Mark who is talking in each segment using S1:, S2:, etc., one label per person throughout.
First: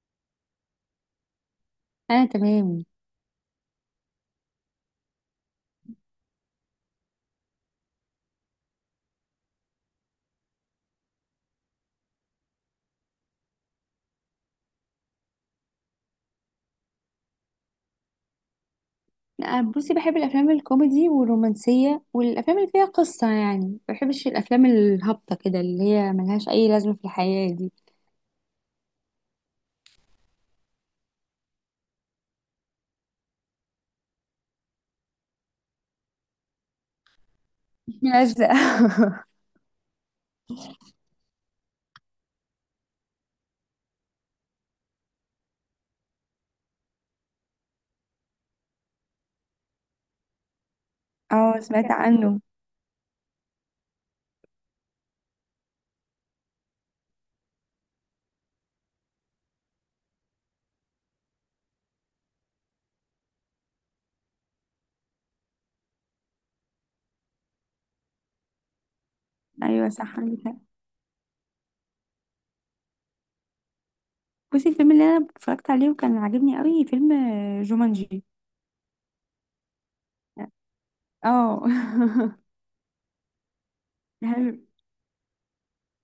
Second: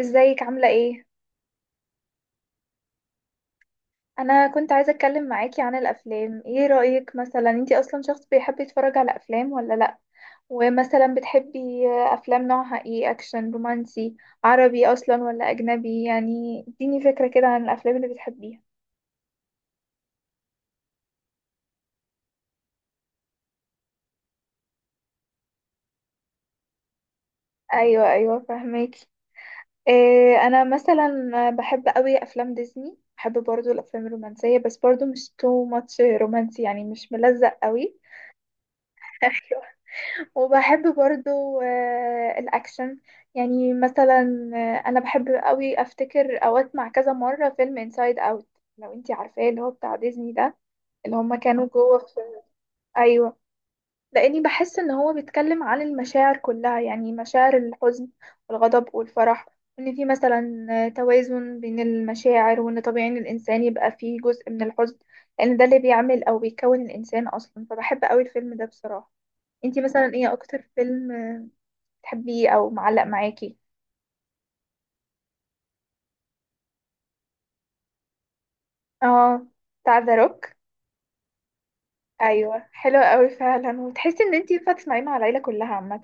S1: ازيك عاملة ايه؟
S2: انا تمام.
S1: انا كنت عايزة اتكلم معاكي عن الافلام. ايه رأيك، مثلا، انتي اصلا شخص بيحب يتفرج على افلام ولا لا؟ ومثلا بتحبي افلام نوعها ايه؟ اكشن، رومانسي، عربي اصلا ولا اجنبي؟ يعني اديني فكرة كده عن الافلام اللي بتحبيها.
S2: أنا بصي بحب الافلام الكوميدي والرومانسيه والافلام اللي فيها قصه، يعني ما بحبش الافلام الهابطه كده اللي هي ملهاش اي لازمه في الحياه دي.
S1: ايوه، ايوه، فهماكي. إيه، انا مثلا بحب قوي افلام ديزني، بحب برضو الافلام الرومانسية، بس برضو مش تو ماتش رومانسي، يعني مش ملزق قوي.
S2: ملزق.
S1: وبحب برضو الأكشن. يعني مثلا أنا بحب قوي. أفتكر أو أسمع كذا مرة فيلم Inside Out، لو انتي عارفاه، اللي هو بتاع ديزني ده، اللي هما
S2: اه،
S1: كانوا
S2: سمعت
S1: جوه في.
S2: عنه.
S1: أيوة، لأني بحس إن هو بيتكلم عن المشاعر كلها، يعني مشاعر الحزن والغضب والفرح، وإن في مثلا توازن بين المشاعر، وإن طبيعي إن الإنسان يبقى فيه جزء من الحزن، لأن ده اللي بيعمل أو بيكون الإنسان أصلا. فبحب قوي الفيلم ده بصراحة. انتي
S2: ايوه
S1: مثلا
S2: صح،
S1: ايه
S2: عندك حق.
S1: أكتر فيلم بتحبيه او معلق معاكي؟
S2: بصي الفيلم اللي انا اتفرجت عليه وكان عاجبني قوي فيلم جومانجي.
S1: اه، بتاع ذا روك.
S2: اه.
S1: ايوه، حلو قوي فعلا، وتحسي ان انتي
S2: حلو.
S1: ينفع تسمعيه مع العيله كلها عامه.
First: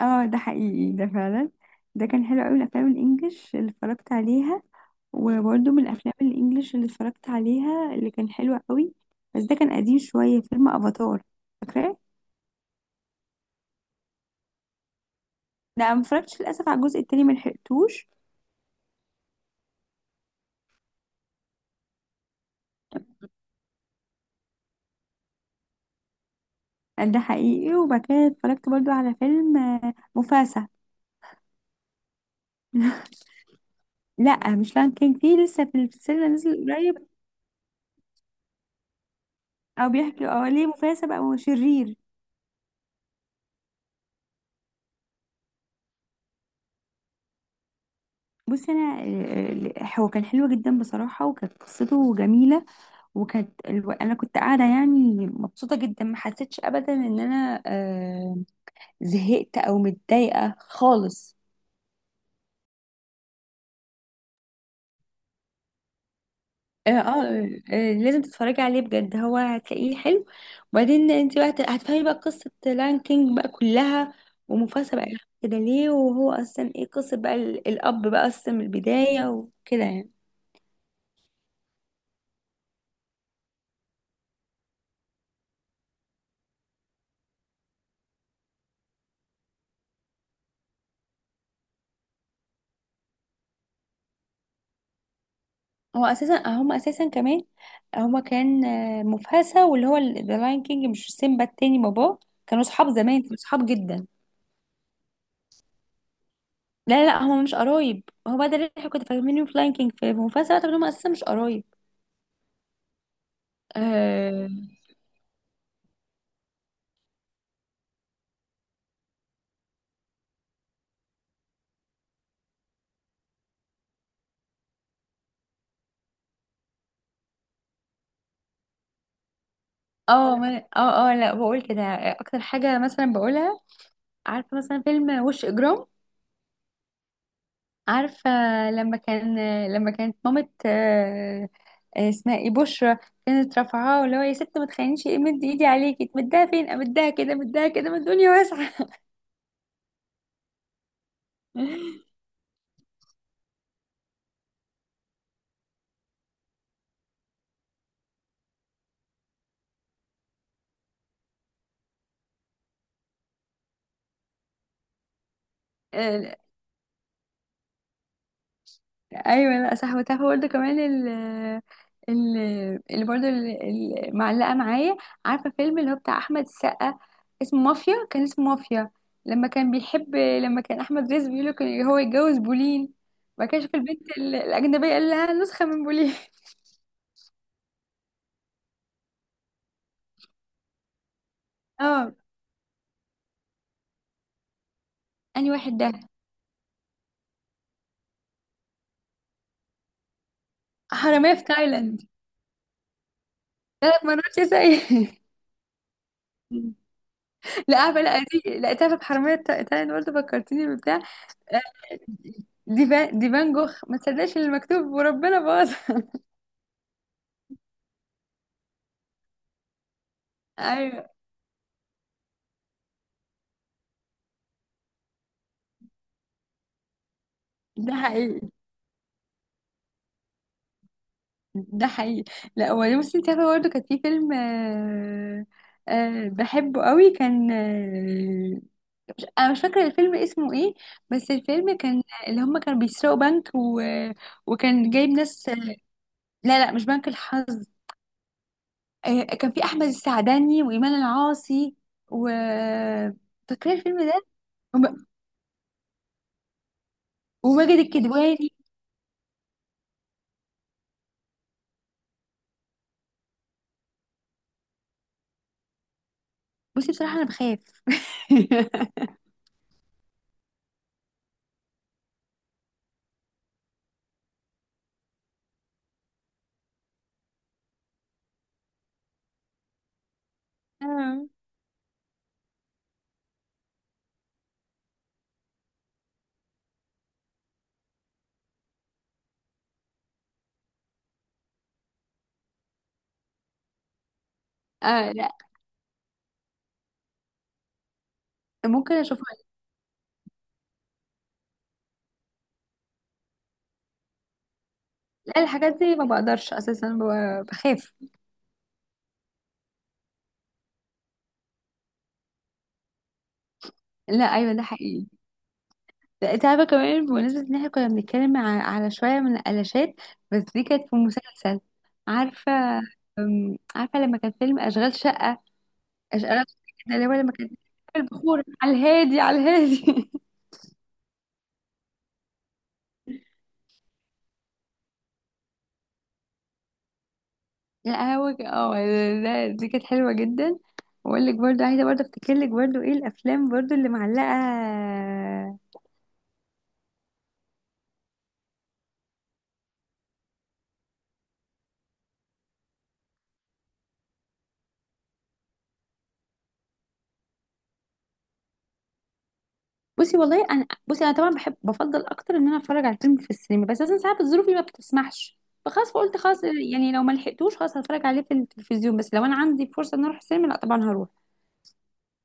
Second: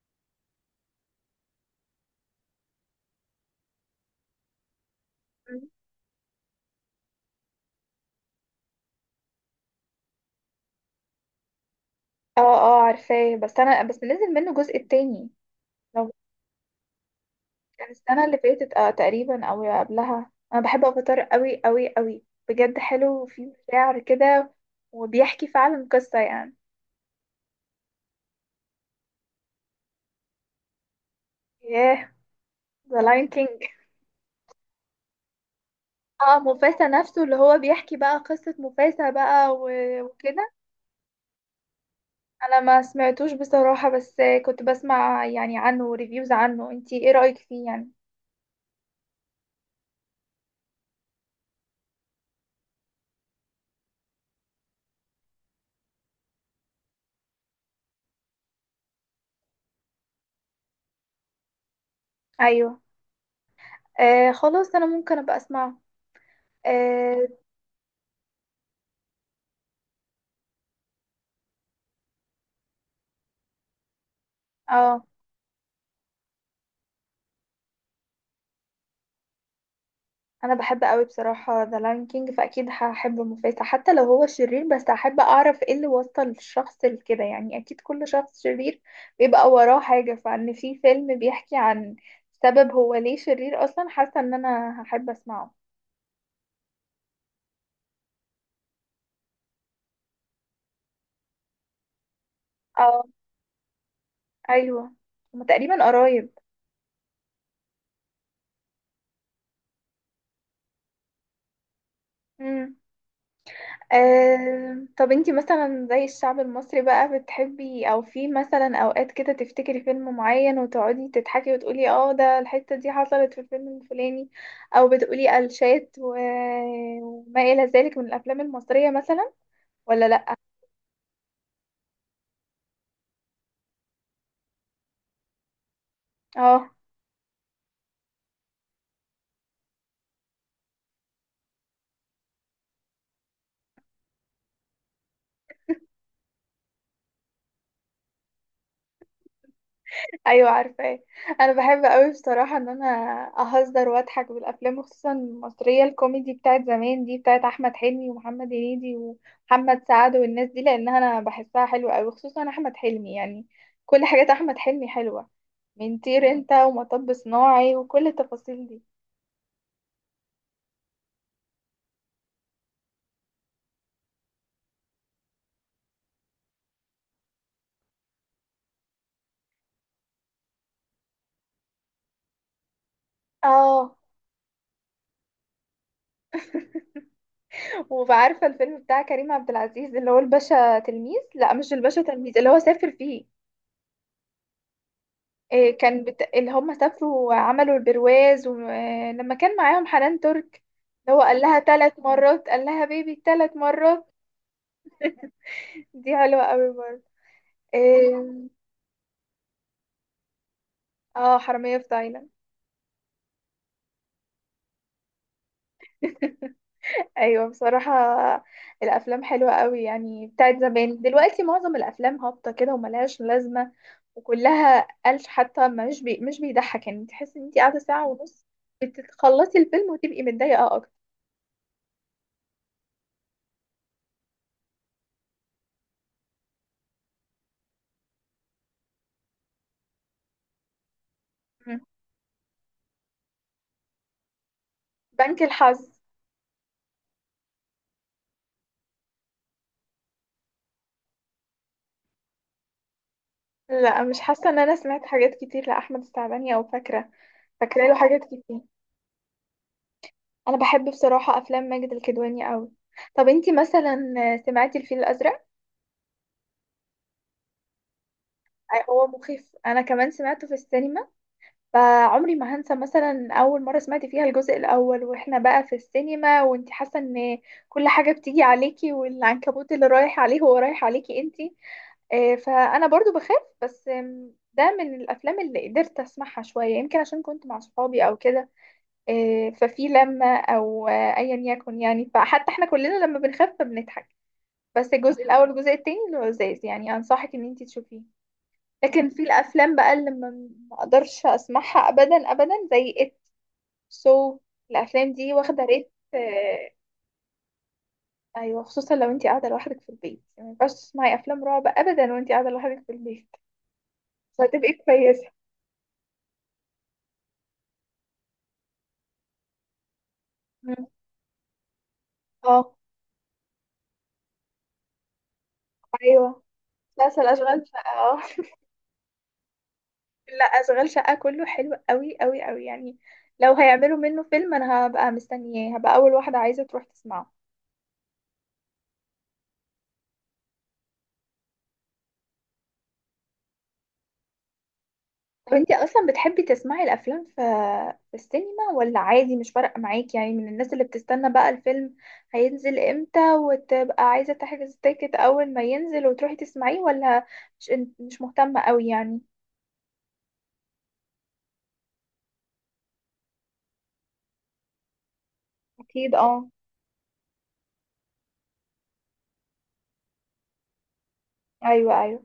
S2: اه، ده حقيقي ده فعلا. ده كان حلو قوي، الافلام الانجليش اللي اتفرجت عليها.
S1: مم.
S2: وبرده من الافلام الانجليش اللي اتفرجت عليها اللي كان حلو قوي بس ده كان قديم شويه، فيلم افاتار. فاكراه؟
S1: اه، اه، عارفاه، بس انا نزل منه الجزء التاني.
S2: لا، ما
S1: لو
S2: اتفرجتش للاسف على الجزء التاني، ما
S1: كان
S2: لحقتوش.
S1: السنه اللي فاتت تقريبا او قبلها. انا بحب افاتار قوي قوي قوي، بجد حلو وفيه مشاعر كده، وبيحكي فعلا قصه يعني.
S2: ده حقيقي. وبعد كده اتفرجت برضو على فيلم مفاسا.
S1: ياه، ذا لاين كينج.
S2: لا، مش لان كان في لسه في السينما،
S1: اه،
S2: نزل
S1: موفاسا
S2: قريب.
S1: نفسه، اللي هو بيحكي بقى قصه موفاسا بقى
S2: او
S1: و-
S2: بيحكي
S1: وكده.
S2: ليه مفاسا بقى شرير.
S1: انا ما سمعتوش بصراحة، بس كنت بسمع يعني عنه ريفيوز عنه. انتي ايه رأيك فيه يعني؟
S2: بصي انا هو كان حلو جدا بصراحه، وكانت قصته جميله. وكانت انا كنت قاعده يعني مبسوطه جدا، ما حسيتش ابدا ان انا زهقت او متضايقه خالص.
S1: ايوه. خلاص انا ممكن ابقى اسمعه.
S2: اه,
S1: اه,
S2: آه, آه، لازم تتفرجي عليه بجد، هو هتلاقيه حلو. وبعدين انت بقى هتفهمي بقى قصه لاين كينج بقى كلها، ومفاسة
S1: آه
S2: بقى كده ليه، وهو اصلا ايه قصه بقى الاب بقى اصلا من البدايه وكده يعني.
S1: انا بحب قوي بصراحة ذا لاين كينج، فاكيد هحب مفاسة حتى لو هو شرير، بس هحب اعرف ايه اللي وصل الشخص لكده. يعني اكيد كل شخص شرير بيبقى وراه حاجة، فان في فيلم بيحكي عن سبب هو ليه شرير اصلا. حاسة ان انا هحب اسمعه.
S2: هو اساسا هم اساسا كمان، هما كان مفاسة واللي هو ذا لاين كينج مش سيمبا، التاني باباه. كانوا صحاب
S1: اه،
S2: زمان، كانوا صحاب جدا.
S1: ايوه، هما تقريبا قرايب.
S2: لا لا لا، هما مش قرايب. هو ده اللي احنا كنا فاهمينه في لاين كينج، في مفاسة طب هما اساسا مش قرايب. اه.
S1: طب انتي مثلا زي الشعب المصري بقى، بتحبي او في مثلا اوقات كده تفتكري فيلم معين وتقعدي تضحكي وتقولي اه، ده الحتة دي حصلت في الفيلم الفلاني؟ او بتقولي قلشات و... وما الى ذلك من الافلام المصرية مثلا ولا لا؟
S2: اه، لا بقول كده. اكتر حاجة مثلا بقولها، عارفة مثلا فيلم وش اجرام؟
S1: اه،
S2: عارفة؟ لما كان لما كانت مامة اسمها ايه، بشرى، كانت رافعاه اللي هو: يا ست، ما تخلينيش مد ايدي عليكي، تمدها فين؟ امدها كده، مدها كده، ما الدنيا واسعة.
S1: ايوه، عارفاه. انا بحب قوي بصراحه ان انا اهزر واضحك بالافلام، وخصوصا المصريه الكوميدي بتاعت زمان دي، بتاعت احمد حلمي ومحمد هنيدي ومحمد سعد والناس دي، لانها انا بحسها حلوه قوي، خصوصا احمد حلمي. يعني كل حاجات احمد حلمي حلوه، من طير انت ومطب صناعي وكل التفاصيل دي.
S2: ايوه لا صح. وتعرفي برضه كمان ال- اللي برضه معلقه معايا، عارفه فيلم اللي هو بتاع احمد السقا، اسمه مافيا، كان اسمه مافيا. لما كان احمد رزق بيقول له كان هو يتجوز بولين، وبعد كده شاف
S1: اه،
S2: البنت الاجنبيه قال لها نسخه من بولين.
S1: وعارفه الفيلم بتاع كريم عبد العزيز اللي هو الباشا تلميذ، لا مش الباشا
S2: اه.
S1: تلميذ، اللي هو سافر فيه.
S2: انهي واحد
S1: إيه،
S2: ده؟
S1: كان اللي هم سافروا وعملوا البرواز، ولما كان معاهم حنان ترك، اللي هو
S2: حراميه
S1: قال
S2: في
S1: لها ثلاث
S2: تايلاند.
S1: مرات قال لها بيبي ثلاث
S2: ثلاث
S1: مرات
S2: مرات يا سيد.
S1: دي حلوة قوي برضه.
S2: لا، عارفه، لا
S1: إيه...
S2: دي، لا تعرف حراميه في تايلاند برضه، فكرتيني ببتاع،
S1: اه، حرامية في تايلاند.
S2: دي فان جوخ، ما تصدقش اللي مكتوب وربنا باظ.
S1: ايوه بصراحة، الافلام حلوة قوي يعني بتاعت زمان.
S2: ايوه
S1: دلوقتي معظم الافلام هابطة كده وملهاش لازمة، وكلها قالش، حتى مش بيضحك، يعني تحس ان انت قاعدة
S2: ده
S1: ساعة
S2: حقيقي.
S1: ونص بتخلصي الفيلم وتبقي متضايقة اكتر.
S2: ده حقيقي. لا هو بصي، انت عارفه برضه كان في فيلم بحبه قوي، كان مش فاكره الفيلم اسمه ايه، بس الفيلم
S1: مم.
S2: كان اللي هم كانوا بيسرقوا بنك وكان جايب
S1: بنك
S2: ناس.
S1: الحظ.
S2: لا لا مش بنك الحظ. كان في احمد السعداني وايمان العاصي و، فاكره الفيلم
S1: لا، مش
S2: ده
S1: حاسة ان انا سمعت
S2: وم-
S1: حاجات كتير لأحمد السعداني، او فاكرة.
S2: وماجد
S1: فاكرة له حاجات
S2: الكدواني.
S1: كتير. انا بحب بصراحة افلام ماجد الكدواني قوي. طب انتي مثلا سمعتي الفيل الازرق؟
S2: بصي بصراحة أنا بخاف.
S1: هو مخيف، انا كمان سمعته في السينما. فعمري ما هنسى مثلا اول مرة سمعت فيها الجزء الاول واحنا بقى في السينما، وانتي حاسة ان كل حاجة بتيجي عليكي، والعنكبوت اللي رايح عليه هو رايح عليكي
S2: آه.
S1: انتي. فانا برضو بخاف، بس ده من الافلام اللي قدرت اسمعها شوية، يمكن عشان كنت مع صحابي او كده. ففي لما او ايا يكن، يعني فحتى احنا كلنا لما بنخاف فبنضحك. بس
S2: آه
S1: الجزء
S2: لا،
S1: الاول والجزء التاني لذيذ، يعني انصحك ان انت تشوفيه.
S2: ممكن
S1: لكن في
S2: أشوفها.
S1: الافلام بقى اللي ما اقدرش اسمعها ابدا ابدا، زي ات سو الافلام دي
S2: لا،
S1: واخده
S2: الحاجات
S1: ريت
S2: دي ما بقدرش
S1: آه،
S2: أساسا بخاف.
S1: ايوه، خصوصا لو انت قاعده لوحدك في البيت، يعني ما ينفعش تسمعي افلام رعب ابدا وانت قاعده لوحدك في البيت.
S2: لا
S1: مش
S2: أيوة ده
S1: هتبقي
S2: حقيقي.
S1: كويسه.
S2: لا، أنت عارفة كمان بمناسبة إن إحنا كنا بنتكلم على شوية من القلاشات، بس دي
S1: مم.
S2: كانت في مسلسل. عارفة.
S1: اه،
S2: عارفة لما كان فيلم أشغال شقة؟ أشغال
S1: ايوه،
S2: شقة ده اللي هو
S1: مسلسل
S2: لما كان
S1: اشغال شقه، اه.
S2: البخور على الهادي، على الهادي.
S1: لا، اشغال شقة كله حلو قوي قوي قوي. يعني لو هيعملوا منه فيلم انا هبقى مستنياه، هبقى اول واحدة عايزة تروح تسمعه.
S2: لا هو لا دي كانت حلوة جدا. واقول لك برضو، عايزة برضو افتكر لك برضو ايه الافلام برضو اللي معلقة.
S1: طب انتي اصلا بتحبي تسمعي الافلام في السينما، ولا عادي مش فارقة معاكي؟ يعني من الناس اللي بتستنى بقى الفيلم هينزل امتى، وتبقى عايزة تحجز تيكت اول ما ينزل وتروحي تسمعيه، ولا مش مش مهتمة قوي يعني؟
S2: بصي انا طبعا بفضل اكتر ان انا اتفرج على فيلم في السينما، بس اصلا ساعات الظروف اللي ما بتسمحش، فخلاص
S1: اكيد،
S2: فقلت خلاص
S1: اه،
S2: يعني لو ما لحقتوش خلاص هتفرج عليه في التلفزيون، بس لو انا عندي فرصة ان اروح السينما لا طبعا هروح.
S1: ايوه، ايوه.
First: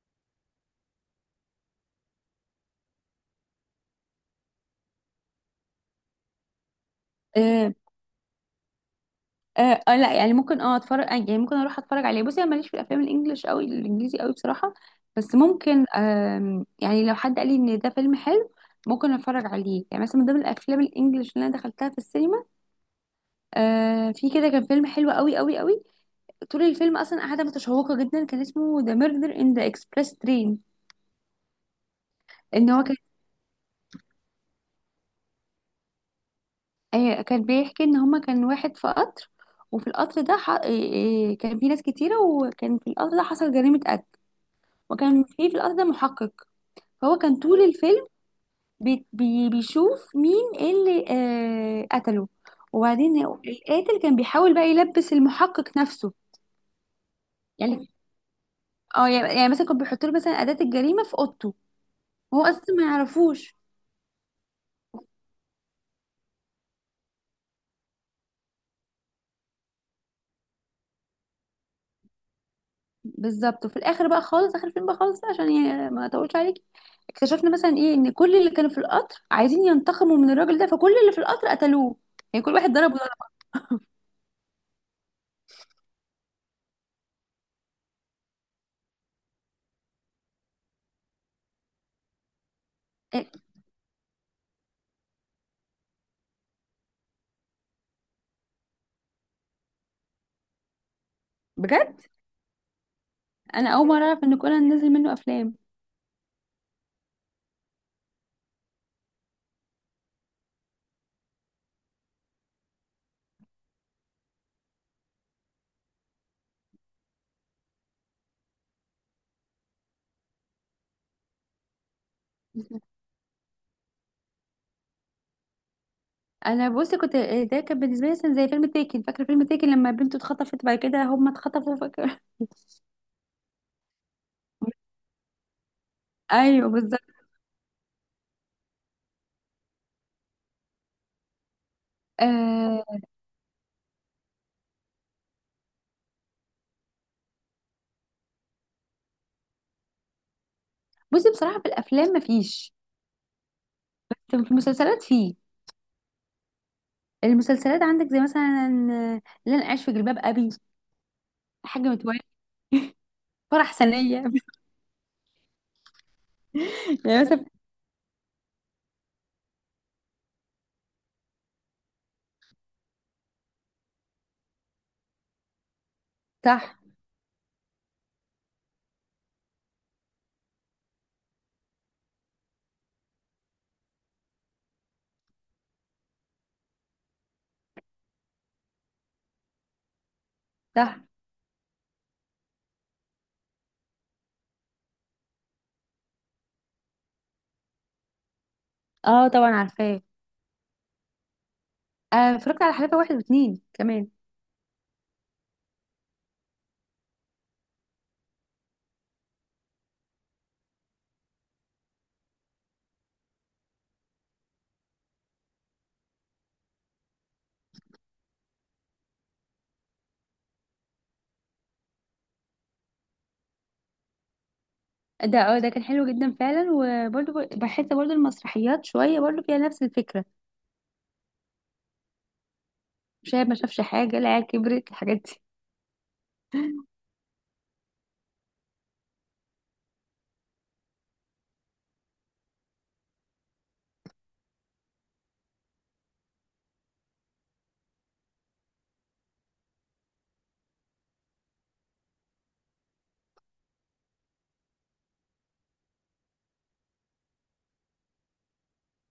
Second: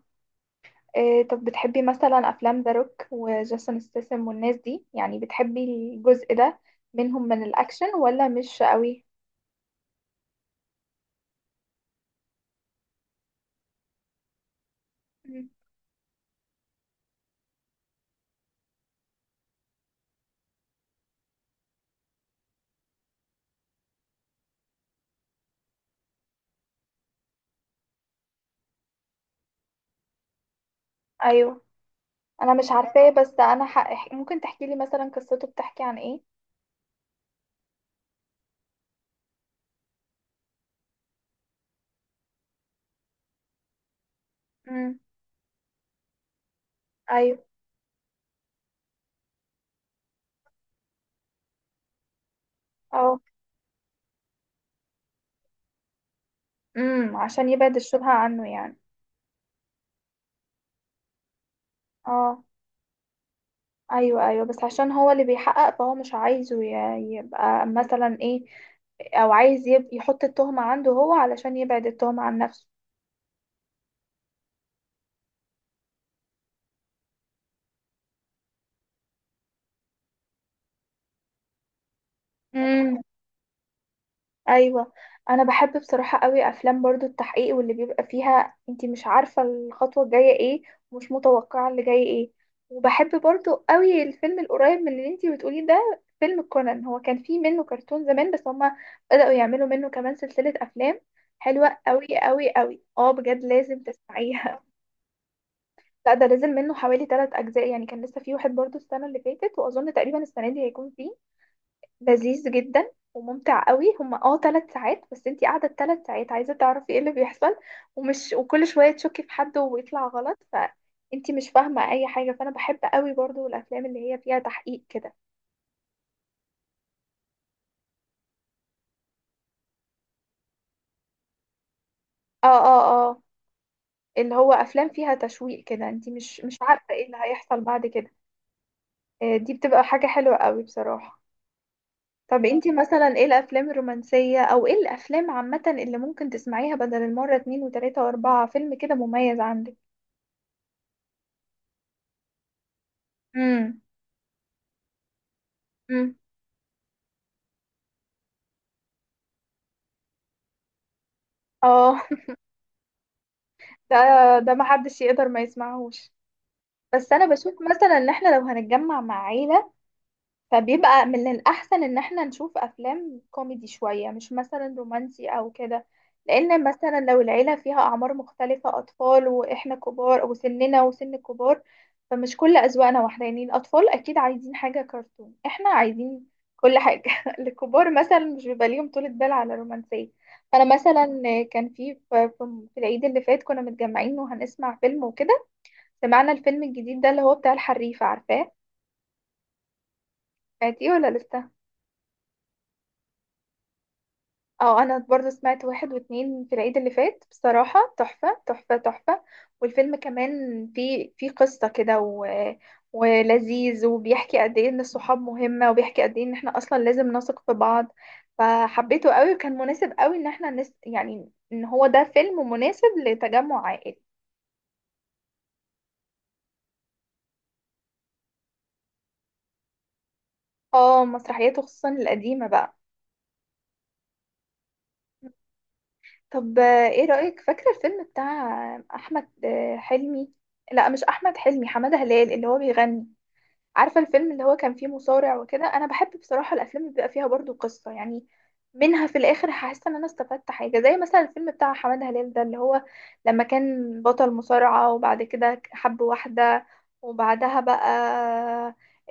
S1: إيه، طب بتحبي مثلا افلام ذا روك وجيسون ستاثام والناس دي؟ يعني بتحبي الجزء ده منهم من
S2: آه،
S1: الاكشن ولا مش قوي؟
S2: لا يعني ممكن اتفرج، يعني ممكن اروح اتفرج عليه. بصي انا ماليش في الافلام الانجليش قوي، الانجليزي قوي بصراحه. بس
S1: مم.
S2: ممكن يعني لو حد قال لي ان ده فيلم حلو ممكن اتفرج عليه. يعني مثلا من ضمن الافلام الانجليش اللي انا دخلتها في السينما في كده كان فيلم حلو قوي قوي قوي، طول الفيلم اصلا قاعده متشوقه جدا، كان اسمه ذا ميردر ان ذا اكسبريس ترين.
S1: ايوه. انا
S2: ان
S1: مش
S2: هو كان
S1: عارفاه، بس انا ممكن تحكي لي مثلا قصته؟ بتحكي عن ايه؟
S2: كان بيحكي ان هما كان واحد في قطر، وفي القطر ده ح... آه، آه، كان في ناس كتيره، وكان في القطر ده حصل جريمه قتل،
S1: امم.
S2: وكان في في القطر ده محقق. فهو كان
S1: ايوه.
S2: طول الفيلم بي بي بيشوف مين اللي قتله. وبعدين
S1: اه،
S2: القاتل كان بيحاول بقى يلبس المحقق نفسه،
S1: عشان يبعد
S2: يعني
S1: الشبهة عنه يعني.
S2: مثلا كان بيحط له مثلا أداة الجريمة في اوضته، وهو
S1: اه،
S2: اصلا ما يعرفوش.
S1: ايوه، ايوه، بس عشان هو اللي بيحقق فهو مش عايزه يبقى مثلا ايه، او عايز يحط التهمة عنده هو علشان يبعد التهمة عن نفسه.
S2: بالظبط. وفي الاخر بقى خالص، اخر الفيلم بقى خالص بقى، عشان يعني ما اطولش عليك، اكتشفنا مثلا ايه، ان كل اللي كانوا في القطر عايزين ينتقموا من الراجل ده، فكل اللي في القطر قتلوه، يعني كل واحد ضرب ضرب.
S1: ايوه، انا بحب بصراحه قوي افلام برضو التحقيق، واللي بيبقى فيها انتي مش عارفه الخطوه الجايه ايه، ومش متوقعه اللي جاي ايه. وبحب
S2: إيه،
S1: برضو قوي الفيلم القريب من اللي انتي بتقوليه ده، فيلم كونان. هو كان فيه منه كرتون زمان، بس هما بدأوا يعملوا منه كمان سلسله افلام حلوه
S2: بجد
S1: قوي قوي قوي، اه بجد
S2: انا
S1: لازم
S2: اول مره اعرف ان
S1: تسمعيها.
S2: كونان نزل منه افلام.
S1: لا، ده نزل منه حوالي 3 اجزاء، يعني كان لسه فيه واحد برضو السنه اللي فاتت، واظن تقريبا السنه دي هيكون فيه. لذيذ جدا وممتع قوي، هما اه 3 ساعات، بس انتي قاعده 3 ساعات عايزه تعرفي ايه اللي بيحصل، ومش وكل شويه تشكي في حد ويطلع غلط فانتي مش فاهمه اي حاجه. فانا بحب قوي برضو الافلام اللي هي فيها تحقيق كده.
S2: انا بصي كنت، ده كان بالنسبه لي مثلا زي فيلم تيكن، فاكره فيلم تيكن لما بنته اتخطفت، بعد كده هم اتخطفوا، فاكره.
S1: اه، اه، اه، اللي هو افلام فيها تشويق كده، انتي مش
S2: ايوه
S1: عارفه
S2: بالظبط.
S1: ايه اللي هيحصل بعد كده. دي بتبقى حاجه حلوه قوي بصراحه. طب انتي
S2: آه.
S1: مثلا ايه الافلام الرومانسيه او ايه الافلام عامه اللي ممكن تسمعيها بدل المره، اتنين وتلاته واربعه، فيلم كده مميز عندك؟
S2: بصي بصراحه في الافلام مفيش، في المسلسلات فيه.
S1: امم.
S2: المسلسلات عندك زي مثلا اللي انا عايش في جلباب ابي، حاجه
S1: اه،
S2: متولي، فرح
S1: ده
S2: سنيه، يعني
S1: ده محدش يقدر ما يسمعهوش، بس انا
S2: مثلا.
S1: بشوف مثلا ان احنا لو هنتجمع مع عيلة، فبيبقى من الأحسن إن احنا نشوف أفلام كوميدي شوية، مش مثلا رومانسي أو كده. لأن
S2: صح.
S1: مثلا لو العيلة فيها أعمار مختلفة، أطفال وإحنا كبار، وسننا وسن الكبار، فمش كل أذواقنا واحدة. يعني الأطفال أكيد عايزين حاجة كرتون، احنا عايزين كل حاجة. الكبار مثلا مش بيبقى ليهم طولة بال على الرومانسية. أنا
S2: صح.
S1: مثلا، كان في العيد اللي فات كنا متجمعين وهنسمع فيلم وكده. سمعنا الفيلم الجديد ده اللي هو بتاع الحريفة، عارفاه؟
S2: اه طبعا عارفاه.
S1: سمعتيه ولا لسه؟
S2: آه، اتفرجت على حلقه واحد واتنين كمان.
S1: اه، انا برضو سمعت واحد واتنين في العيد اللي فات، بصراحة تحفة تحفة تحفة. والفيلم كمان فيه قصة كده و... ولذيذ، وبيحكي قد ايه ان الصحاب مهمة، وبيحكي قد ايه ان احنا اصلا لازم نثق في بعض، فحبيته قوي، وكان مناسب قوي ان احنا يعني ان هو ده فيلم مناسب لتجمع عائلي.
S2: ده كان حلو جدا فعلا. وبرده بحس برده المسرحيات شويه برده فيها نفس الفكره،
S1: اه، مسرحياته خصوصا القديمة بقى.
S2: شايف ما شافش حاجه، العيال كبرت، الحاجات دي.
S1: طب ايه رأيك فاكرة الفيلم بتاع احمد حلمي؟ لا، مش احمد حلمي، حمادة هلال اللي هو بيغني. عارفة الفيلم اللي هو كان فيه مصارع وكده؟ انا بحب بصراحة الافلام اللي بيبقى فيها برضو قصة، يعني منها في الاخر حاسة ان انا استفدت حاجة، زي مثلا الفيلم بتاع حمادة هلال ده اللي هو لما كان بطل مصارعة وبعد كده حب واحدة، وبعدها بقى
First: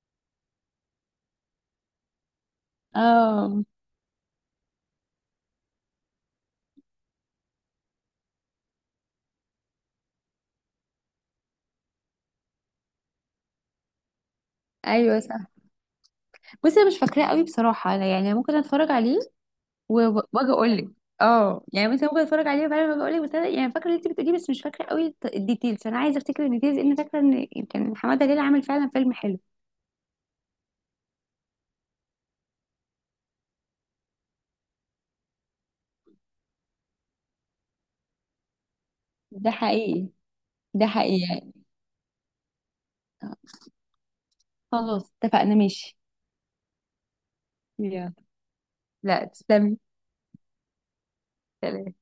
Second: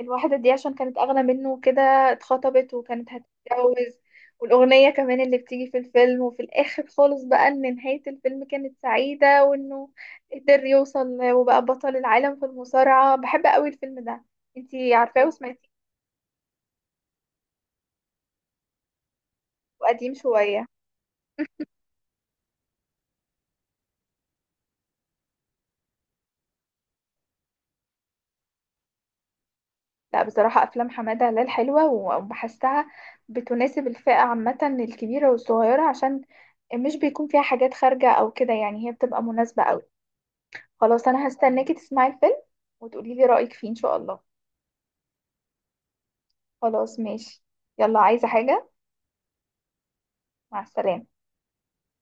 S1: الواحدة دي عشان كانت اغنى منه كده، اتخطبت وكانت
S2: اه
S1: هتتجوز. والأغنية كمان اللي بتيجي في الفيلم، وفي الآخر خالص بقى إن نهاية الفيلم كانت سعيدة، وإنه قدر يوصل وبقى بطل العالم في المصارعة. بحب قوي الفيلم ده. انتي
S2: ايوه
S1: عارفاه
S2: صح.
S1: وسمعتيه؟
S2: بصي انا مش فاكراه قوي بصراحه، أنا يعني ممكن اتفرج عليه،
S1: قديم
S2: واجي
S1: شوية.
S2: اقول لك. اه يعني مثلا ممكن اتفرج عليه وبعدين اجي اقول لك، بس انا يعني فاكره اللي انت بتقوليه بس مش فاكره قوي الديتيلز، انا عايزه افتكر الديتيلز لان فاكره ان كان حماده هلال عامل فعلا فيلم حلو.
S1: لا، بصراحة أفلام حمادة هلال حلوة، وبحسها بتناسب الفئة عامة الكبيرة والصغيرة، عشان مش بيكون فيها حاجات خارجة أو كده، يعني هي بتبقى
S2: ده
S1: مناسبة أوي.
S2: حقيقي. ده
S1: خلاص، أنا
S2: حقيقي.
S1: هستناكي تسمعي الفيلم وتقولي لي رأيك فيه إن شاء الله.
S2: خلاص اتفقنا، ماشي.
S1: خلاص ماشي. يلا،
S2: يلا.
S1: عايزة حاجة؟
S2: لا، تسلمي.
S1: مع السلامة.
S2: سلام.